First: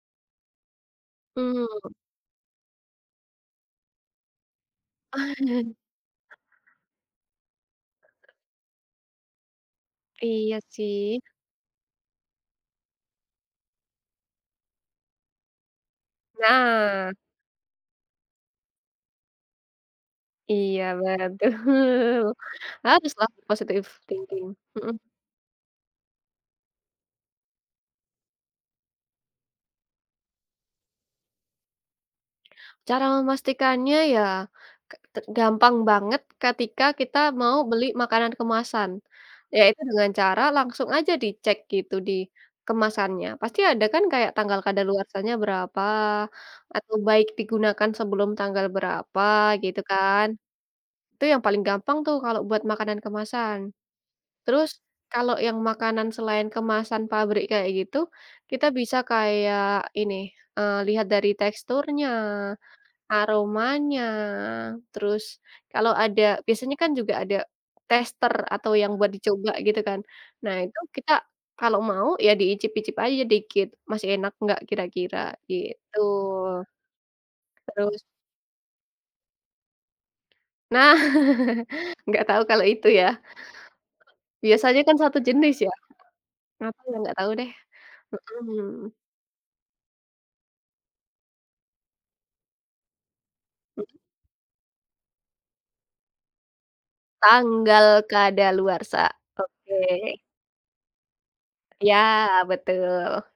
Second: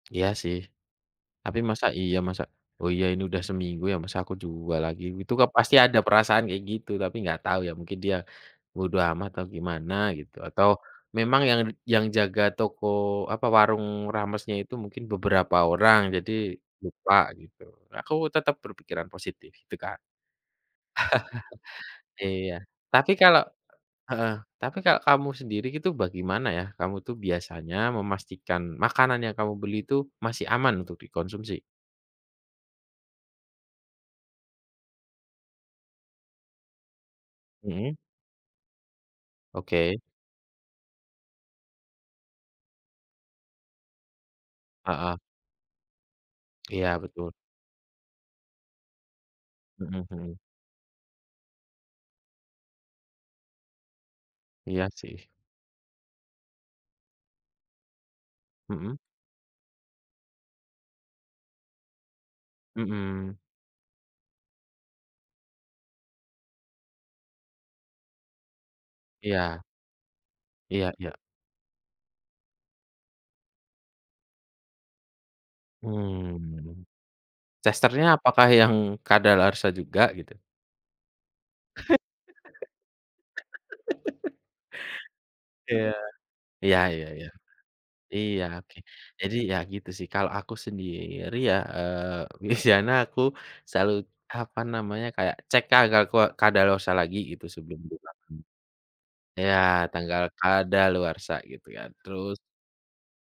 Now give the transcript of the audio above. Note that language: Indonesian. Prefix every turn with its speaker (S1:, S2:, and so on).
S1: Iya sih, tapi masa
S2: Mmm.
S1: iya masa oh, iya, ini udah seminggu ya masa aku jual lagi itu pasti ada perasaan kayak gitu tapi nggak tahu ya mungkin dia bodo amat atau gimana gitu
S2: Iya
S1: atau
S2: sih.
S1: memang yang yang jaga toko apa warung ramesnya itu mungkin beberapa orang jadi
S2: Nah.
S1: lupa gitu. Aku tetap berpikiran positif gitu, Kak.
S2: Iya, betul.
S1: Iya, tapi
S2: Baguslah
S1: kalo
S2: positive
S1: heeh,
S2: thinking,
S1: tapi
S2: mhm.
S1: kalo kamu sendiri itu bagaimana ya, kamu tuh biasanya memastikan makanan yang kamu beli itu masih aman untuk dikonsumsi?
S2: Cara memastikannya ya ke te gampang banget, ketika kita mau beli
S1: Mhm.
S2: makanan kemasan, yaitu
S1: Oke.
S2: dengan cara langsung aja dicek gitu di kemasannya, pasti ada kan kayak tanggal
S1: Heeh.
S2: kadaluarsanya berapa atau
S1: Iya,
S2: baik
S1: betul.
S2: digunakan sebelum tanggal berapa gitu
S1: Mhm
S2: kan.
S1: mhm.
S2: Itu yang paling gampang tuh kalau buat makanan kemasan. Terus
S1: Iya sih.
S2: kalau yang makanan selain kemasan pabrik kayak gitu, kita bisa
S1: Mhm.
S2: kayak ini, eee, lihat dari teksturnya,
S1: Mhm.
S2: aromanya, terus kalau ada, biasanya kan juga ada tester atau yang buat dicoba
S1: Iya.
S2: gitu kan. Nah, itu
S1: Iya iya.
S2: kita kalau mau ya diicip-icip aja dikit masih enak enggak kira-kira gitu.
S1: Mmm.
S2: Terus
S1: Testernya apakah yang kadaluarsa juga gitu?
S2: Nah, enggak tau kalau itu ya. Biasanya kan 1 jenis ya,
S1: Iya, iya
S2: aku yang
S1: iya
S2: enggak
S1: iya.
S2: tau deh,
S1: Iya, oke,
S2: mhm.
S1: jadi ya gitu sih, kalau aku sendiri ya, eee, biasanya aku selalu apa namanya kayak cek kadakua kadaluarsa lagi gitu sebelum
S2: Tanggal
S1: dimakan.
S2: kadaluarsa,
S1: Ya
S2: oke.
S1: tanggal kadaluarsa gitu kan, terus
S2: Ya, betul.